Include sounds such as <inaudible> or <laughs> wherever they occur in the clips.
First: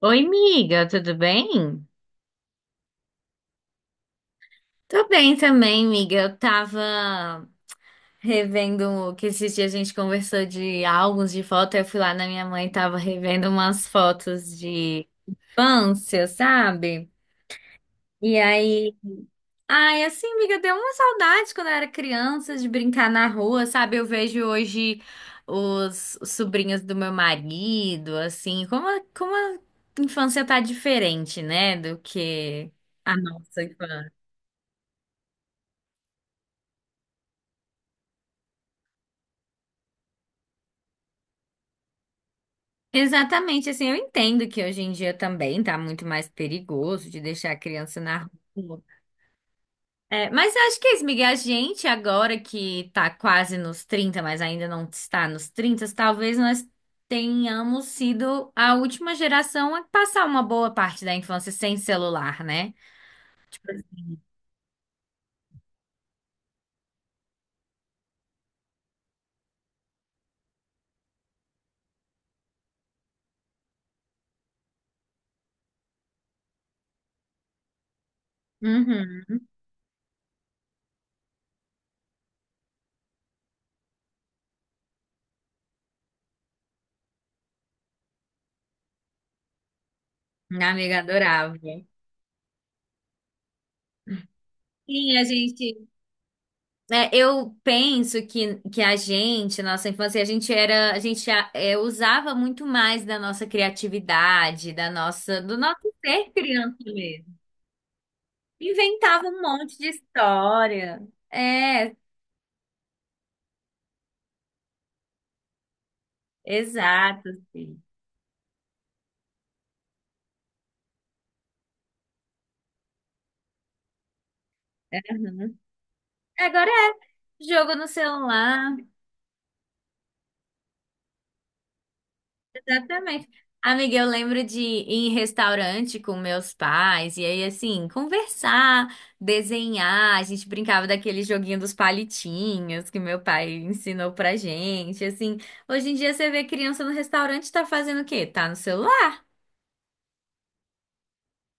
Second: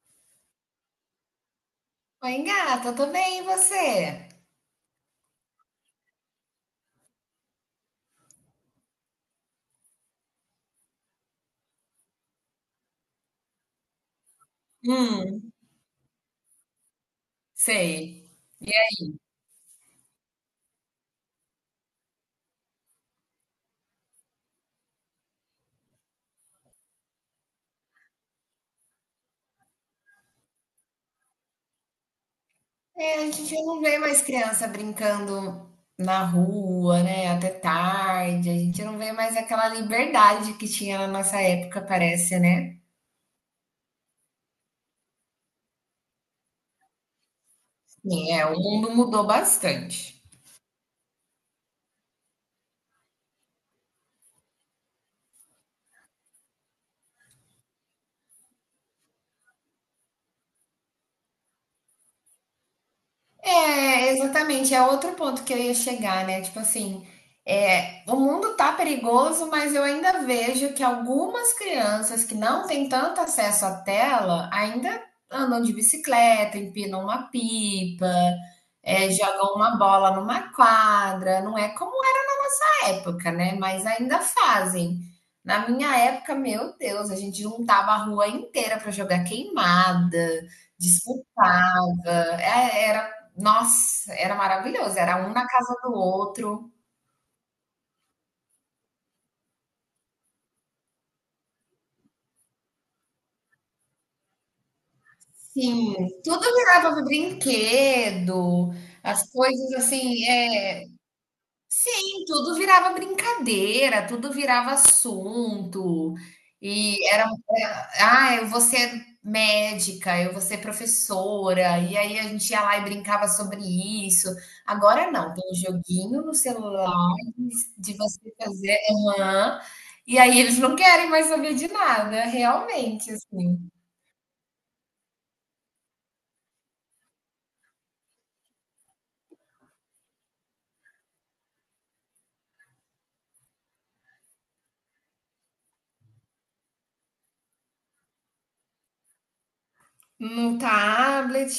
Oi, miga, tudo bem? Oi, gata, tô bem, e você? Tô bem também, miga. Eu tava revendo que esses dias a gente conversou de álbuns de foto. Eu fui lá na minha mãe e tava revendo umas fotos de Hum, infância, sabe? sei. E E aí, ai, assim, miga, deu uma saudade quando eu era criança de brincar na rua, sabe? Eu vejo hoje os sobrinhos do meu marido, assim, como a infância tá diferente, né, do que É, a a gente nossa não vê infância. mais criança brincando na rua, né? Até tarde. A gente não vê mais aquela liberdade que tinha na nossa época, parece, né? Exatamente, assim, eu entendo que hoje em dia também tá muito mais perigoso de deixar a criança na Sim, é, o rua. mundo mudou bastante. É, mas eu acho que é isso, Miguel, a gente agora que tá quase nos 30 mas ainda não está nos 30 talvez nós tenhamos sido a última geração a passar uma boa parte da infância sem celular, né? É, exatamente. É outro ponto que eu ia chegar, né? Tipo assim, é, o mundo tá perigoso, mas eu ainda vejo que algumas crianças que não têm tanto acesso à tela ainda andam de bicicleta, empinam uma pipa, é, Uhum. jogam uma bola numa quadra. Não é como era na nossa época, né? Mas ainda fazem. Na minha época, meu Deus, a gente juntava a rua inteira para jogar queimada, Minha amiga adorava. disputava. É, era nossa, era maravilhoso, Sim, a era um na casa gente do outro. É, eu penso que a gente, na nossa infância, a gente era, a gente a- é, usava muito mais da nossa criatividade, da nossa, do nosso Sim, ser tudo criança virava mesmo. brinquedo, Inventava as um coisas monte de assim, é história. É, sim, tudo virava brincadeira, tudo virava assunto, e era exato, sim. Ah, eu vou ser médica, eu vou ser professora, e aí a gente ia lá e brincava sobre isso. Agora não, tem um Uhum. joguinho no Agora celular é de jogo no você celular. fazer aham. E aí eles não querem mais saber de nada, realmente, Exatamente. assim. Amiga, eu lembro de ir em restaurante com meus pais e aí, assim, conversar, desenhar. A gente brincava daquele joguinho dos palitinhos que meu pai ensinou pra gente. Assim, hoje em dia você vê criança no restaurante tá fazendo o quê? Tá no celular, No tablet,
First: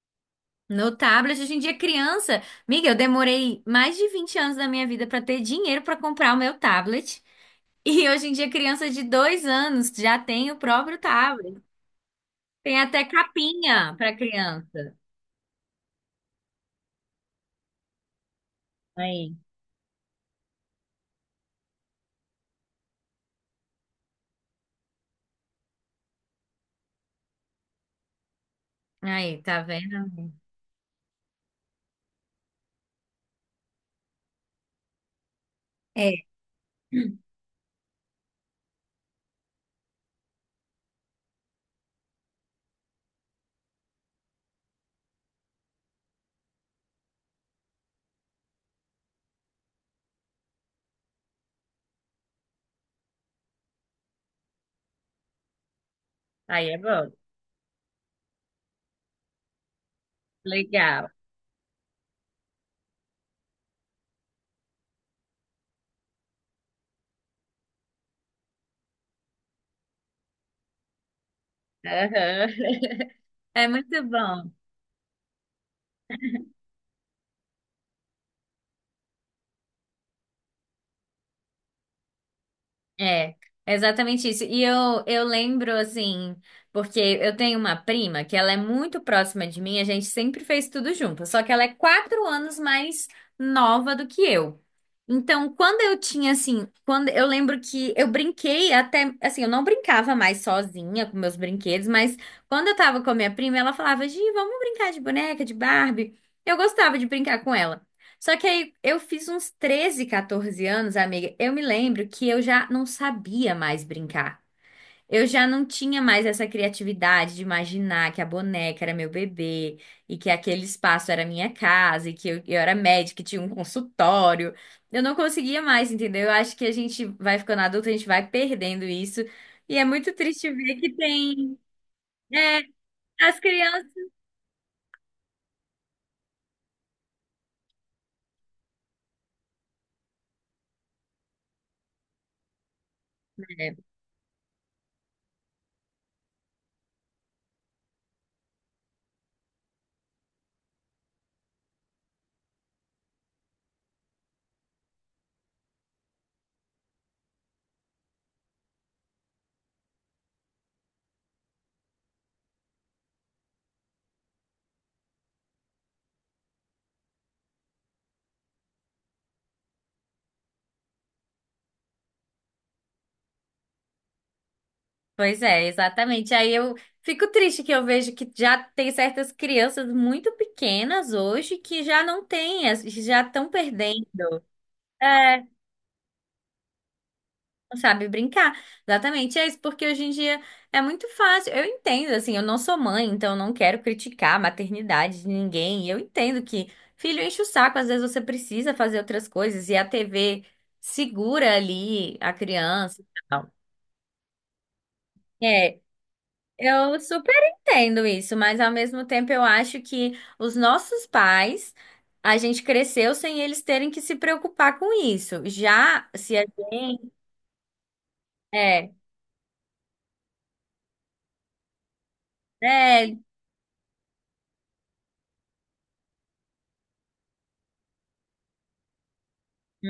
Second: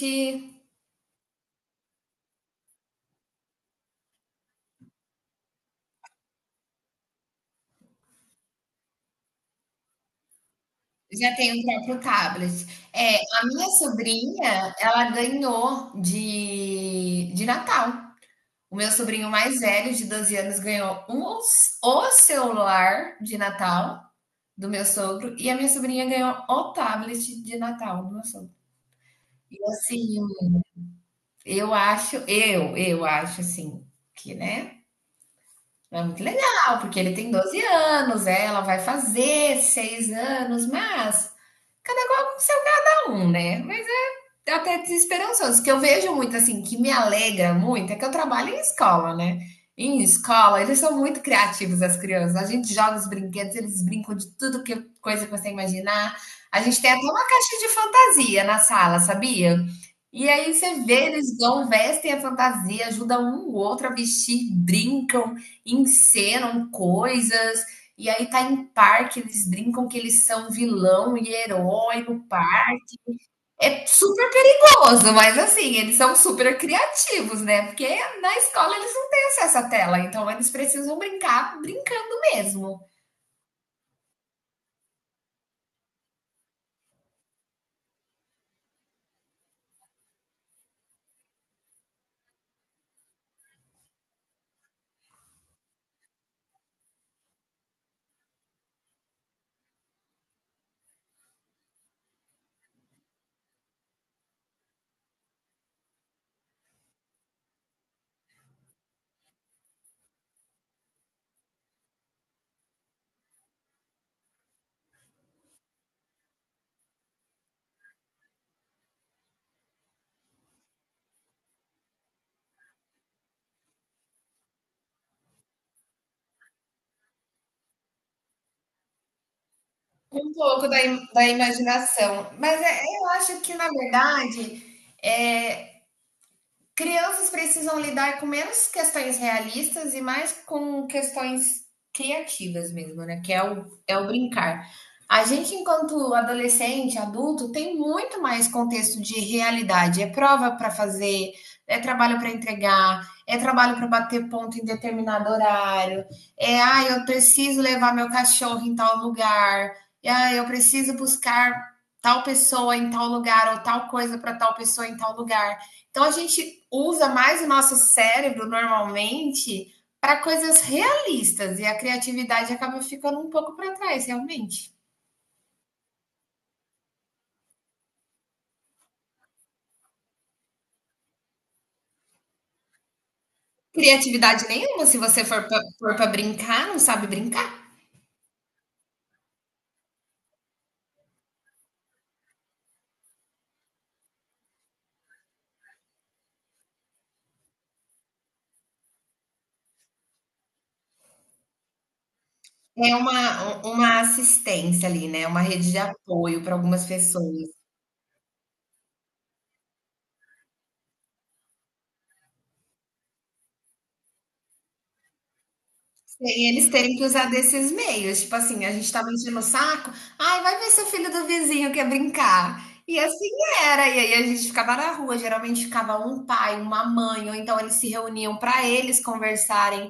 no tablet. Hoje em dia, criança. Amiga, eu demorei mais de 20 anos da minha vida pra ter dinheiro pra comprar o meu tablet. <laughs> E hoje em dia, criança de 2 anos já tem o próprio já tem tablet. o próprio tablet. Tem até É, a minha capinha para sobrinha, criança. ela ganhou de Natal. O meu sobrinho Aí, mais velho, de 12 anos, ganhou um, o celular de Natal do meu sogro e a minha sobrinha ganhou o tablet de Natal do meu sogro. aí, E tá vendo? assim, eu acho assim, que, né? É muito É. legal, porque ele tem 12 anos, é, ela vai fazer 6 anos, mas cada qual com seu cada um, né? Mas até desesperançoso, que eu vejo muito assim, que me alegra muito, é que eu trabalho em escola, né? Em escola, eles são muito criativos, as crianças. A gente joga os brinquedos, eles brincam de tudo que coisa que você imaginar. A Aí é gente tem até bom. uma caixa de fantasia na sala, sabia? E aí você vê, Legal. eles vão, vestem a fantasia, ajudam um o outro a vestir, brincam, encenam coisas. E aí tá em parque, eles brincam que eles são vilão e herói no Aham. parque. <laughs> É É muito super bom. perigoso, mas assim, eles são super criativos, né? Porque na escola eles não têm acesso à tela, então eles precisam brincar brincando mesmo. É, é, exatamente isso. E eu lembro, assim, porque eu tenho uma prima que ela é muito próxima de mim, a gente sempre fez tudo junto, só que ela é 4 anos mais nova do que eu. Então, quando eu tinha, assim, quando eu lembro que eu brinquei até, assim, eu não brincava mais sozinha com meus brinquedos, mas quando eu tava com a minha prima, ela falava, Gi, vamos brincar de boneca, de Barbie. Eu gostava de brincar com ela. Só que aí eu fiz uns 13, 14 anos, amiga. Eu me lembro que eu já não sabia mais brincar. Eu já não tinha mais essa criatividade de imaginar que a boneca era meu bebê e que aquele espaço era minha casa e que eu era médica e tinha um consultório. Eu não conseguia mais, entendeu? Eu acho que a gente vai ficando adulto, a gente vai perdendo isso. E é muito Um triste pouco ver da, que im- da tem, imaginação. Mas é, é- eu as acho que, na crianças. verdade, é, crianças precisam lidar com menos questões realistas e mais com questões criativas mesmo, né? Que é o, é, é o brincar. A gente, enquanto adolescente, adulto, tem muito mais contexto de realidade. É prova para fazer, é trabalho para entregar, é trabalho para bater ponto em determinado horário, é, ah, eu preciso levar meu cachorro em tal lugar, é, ah, eu preciso buscar tal pessoa em tal lugar ou tal coisa para tal pessoa em tal lugar. Então, a gente usa mais o nosso cérebro normalmente para coisas realistas e a criatividade acaba ficando um pouco para trás, realmente. Pois é, exatamente. Aí eu fico triste que eu vejo que já tem certas crianças muito pequenas hoje que já não têm, as- já estão perdendo, Criatividade nenhuma, se você é, for para brincar, não sabe brincar. não sabe brincar. Exatamente, é isso, porque hoje em dia é muito fácil. Eu entendo, assim, eu não sou mãe, então eu não quero criticar a maternidade de ninguém. Eu entendo que filho enche o saco, às vezes você precisa fazer outras coisas e a TV segura ali a É criança. E tal. Uma assistência ali, né? Uma rede de É, apoio para algumas eu super pessoas. entendo isso, mas ao mesmo tempo eu acho que os nossos pais, a gente cresceu sem eles terem que se preocupar com isso. Já se a E eles terem que gente usar desses meios. Tipo assim, a é, gente tava enchendo o saco. Ai, vai ver seu filho do vizinho quer brincar. E é, assim era. E aí a gente ficava na rua. Geralmente ficava um pai, uma mãe, ou então eles se reuniam para eles conversarem.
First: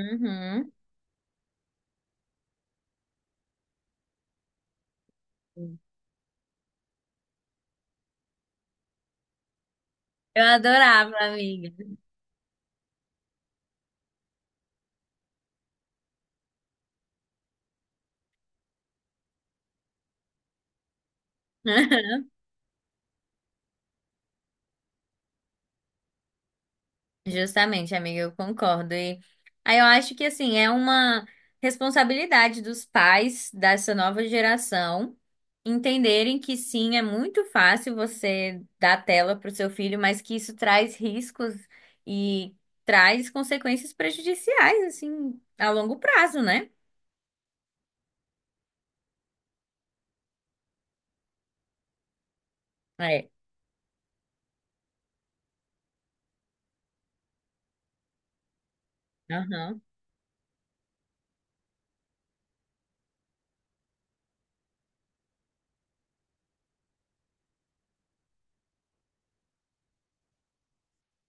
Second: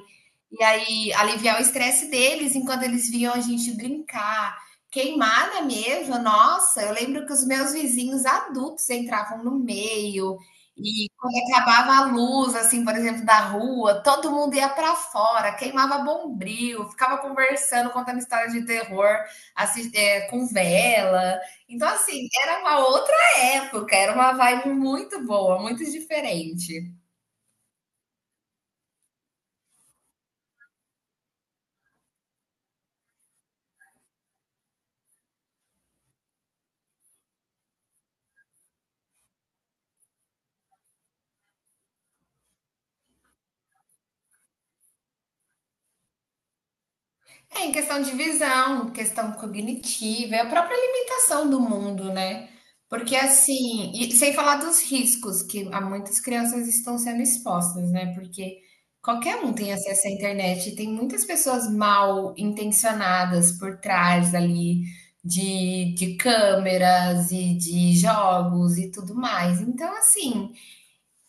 E aí aliviar o estresse deles enquanto eles viam a gente brincar. Queimada mesmo, nossa, eu lembro que os meus vizinhos adultos entravam no meio, Eu e adorava, quando amiga. acabava a luz, assim, por exemplo, da rua, todo mundo ia para fora, queimava bombril, ficava conversando, contando história de terror, assim, com vela. Então, <laughs> assim, era uma outra época, era uma vibe muito boa, muito diferente. Justamente, amiga, eu concordo. E aí eu acho que assim, é uma responsabilidade dos pais dessa nova geração entenderem que sim, é muito fácil você dar tela para o seu filho, mas que isso traz riscos e traz consequências prejudiciais, assim, a longo prazo, né? É em questão de visão, questão cognitiva, é a própria limitação do mundo, né? Porque É. assim, e sem falar dos riscos que há muitas crianças estão sendo expostas, né? Porque qualquer um tem Aham. acesso à internet, e tem muitas pessoas mal intencionadas por trás ali de câmeras e de jogos e tudo mais. Então, assim.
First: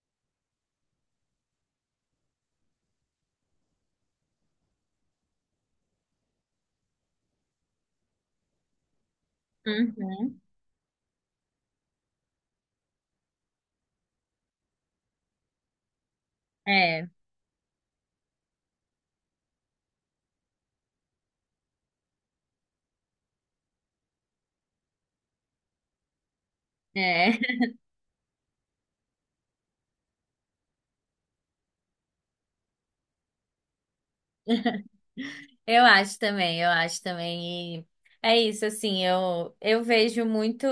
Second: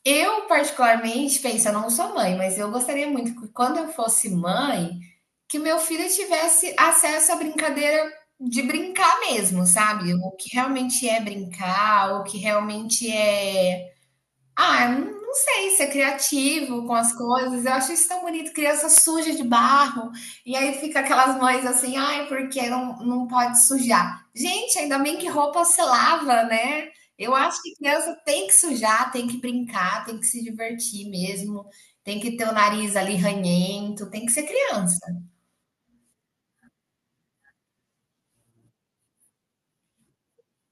Eu, particularmente, penso, eu não sou mãe, mas eu gostaria muito que quando eu fosse mãe, que meu filho tivesse acesso à brincadeira de brincar mesmo, sabe? O Uhum. que realmente é brincar, o que realmente é ah, não sei, ser criativo com É. as coisas. Eu acho isso tão bonito, criança suja de barro. E aí fica aquelas mães assim, ai, porque não, não pode sujar. Gente, ainda bem que roupa se lava, né? Eu É. acho que criança tem que sujar, tem que brincar, tem que se divertir mesmo, tem que ter o nariz ali ranhento, tem que ser <laughs> criança. Eu acho também, eu acho também. E é isso, assim, eu vejo muito,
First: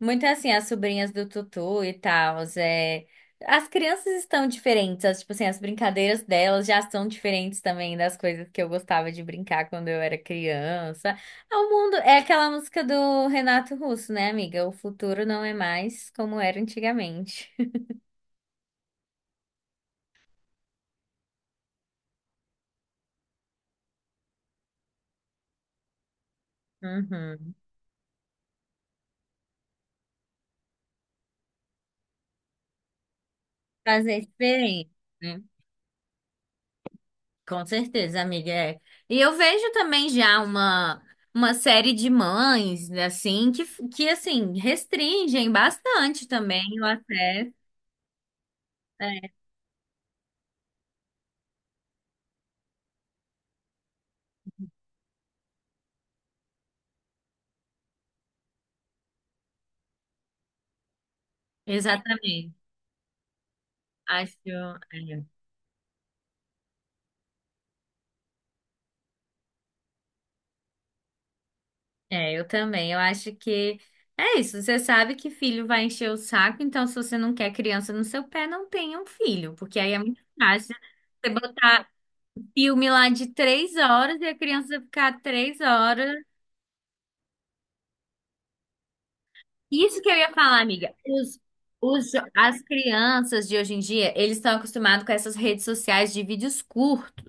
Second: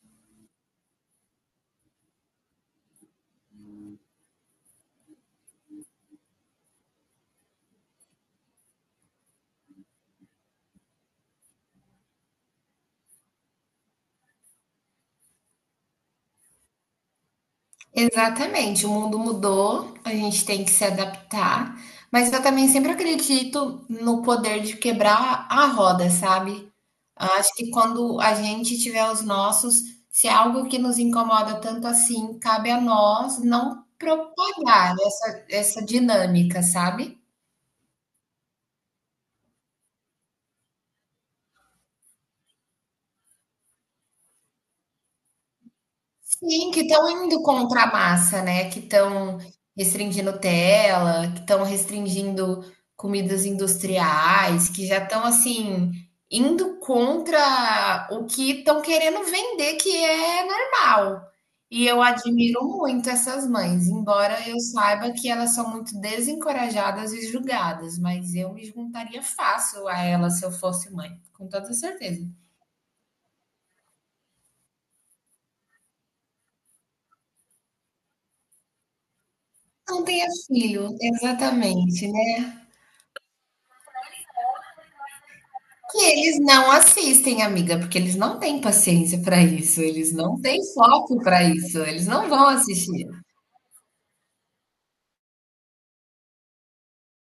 muito assim, as sobrinhas do Tutu e tal. É, as crianças estão diferentes, as, tipo assim, as brincadeiras delas já são diferentes também das coisas que eu gostava de brincar quando eu era criança. É o mundo, é aquela música do Renato Russo, né, amiga? O futuro não é mais como era antigamente. <laughs> Exatamente, o mundo mudou, a gente tem que se adaptar, mas eu também sempre acredito no poder de quebrar a roda, sabe? Acho Uhum. que quando a gente tiver os nossos, se é algo que nos incomoda tanto assim, cabe a nós não Fazer diferente. propagar essa dinâmica, sabe? Com certeza, amiga. É. E eu vejo também já uma série de mães, né, assim, que assim, restringem bastante também Sim, que o estão indo acesso. contra a massa, né, que É, estão restringindo tela, que estão restringindo comidas industriais, que já estão, assim, indo contra o que estão querendo vender, que é normal. E eu exatamente. admiro muito essas mães, embora Acho. eu É, saiba que elas são muito desencorajadas e julgadas, mas eu me juntaria fácil a elas se eu fosse mãe, com toda certeza. é, eu também. Eu acho que é isso. Você sabe que filho vai encher o saco, então se você não quer criança no seu pé, não tenha um filho, porque aí é Não muito tenha fácil filho, você botar exatamente, né. filme lá de 3 horas e a criança ficar três E horas. eles não assistem, amiga, porque eles não têm paciência para isso, Isso que eles eu ia não falar, têm amiga. foco Os, para isso, eles os, jo- não vão as assistir. crianças de hoje em dia, eles estão acostumados com essas redes sociais de vídeos curtos.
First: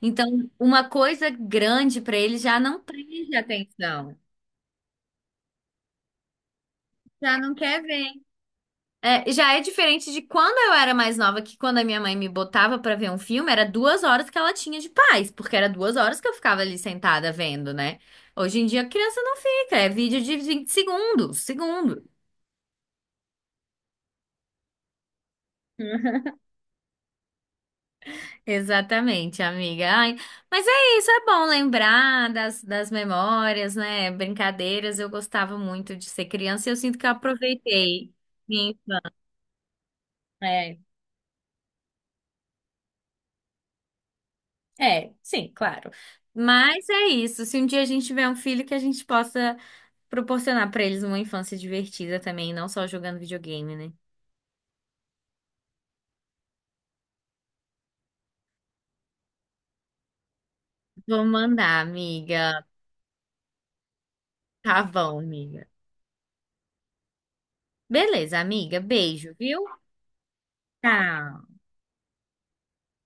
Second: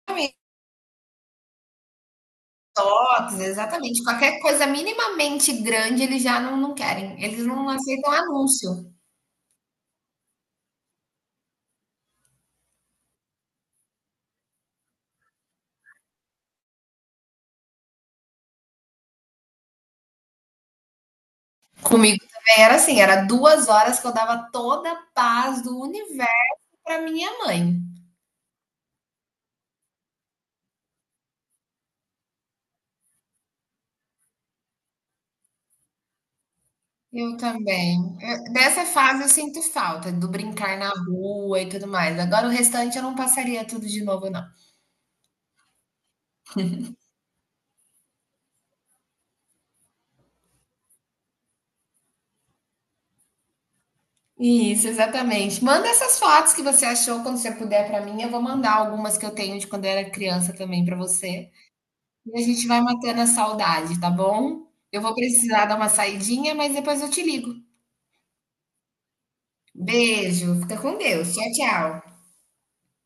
Então, Exatamente, uma coisa grande para eles já não prende toques, exatamente, atenção. qualquer coisa minimamente grande eles já não, não querem, Já eles não não quer ver. aceitam anúncio. É, já é diferente de quando eu era mais nova, que quando a minha mãe me botava para ver um filme, era 2 horas que ela tinha de paz, porque era 2 horas que eu ficava ali sentada vendo, né? Hoje em dia a criança não fica, é vídeo de 20 segundos, segundo. Comigo também era assim, era 2 horas que eu dava toda a paz do universo para minha mãe. Exatamente, amiga. Ai, mas é isso, é bom lembrar das memórias, né? Brincadeiras. Eu gostava muito de ser criança e eu sinto que eu Eu também. aproveitei. Eu- Sim, dessa fase eu sinto falta, do brincar é, na rua e tudo mais. Agora o restante eu não passaria tudo de novo, não. é, sim, claro. Mas é isso. Se um dia a gente tiver um filho, que a gente possa proporcionar para eles uma infância divertida também, não só jogando videogame, né? Isso, exatamente. Manda essas fotos que você achou quando você puder para mim. Eu vou mandar algumas que eu tenho de quando eu era criança também para Vou você. mandar, E a amiga. gente vai matando a saudade, tá bom? Tá Eu vou bom, precisar amiga. dar uma saidinha, mas depois eu te ligo. Beleza, amiga. Beijo, viu? Beijo, fica com Deus. Tchau, Tchau. tchau.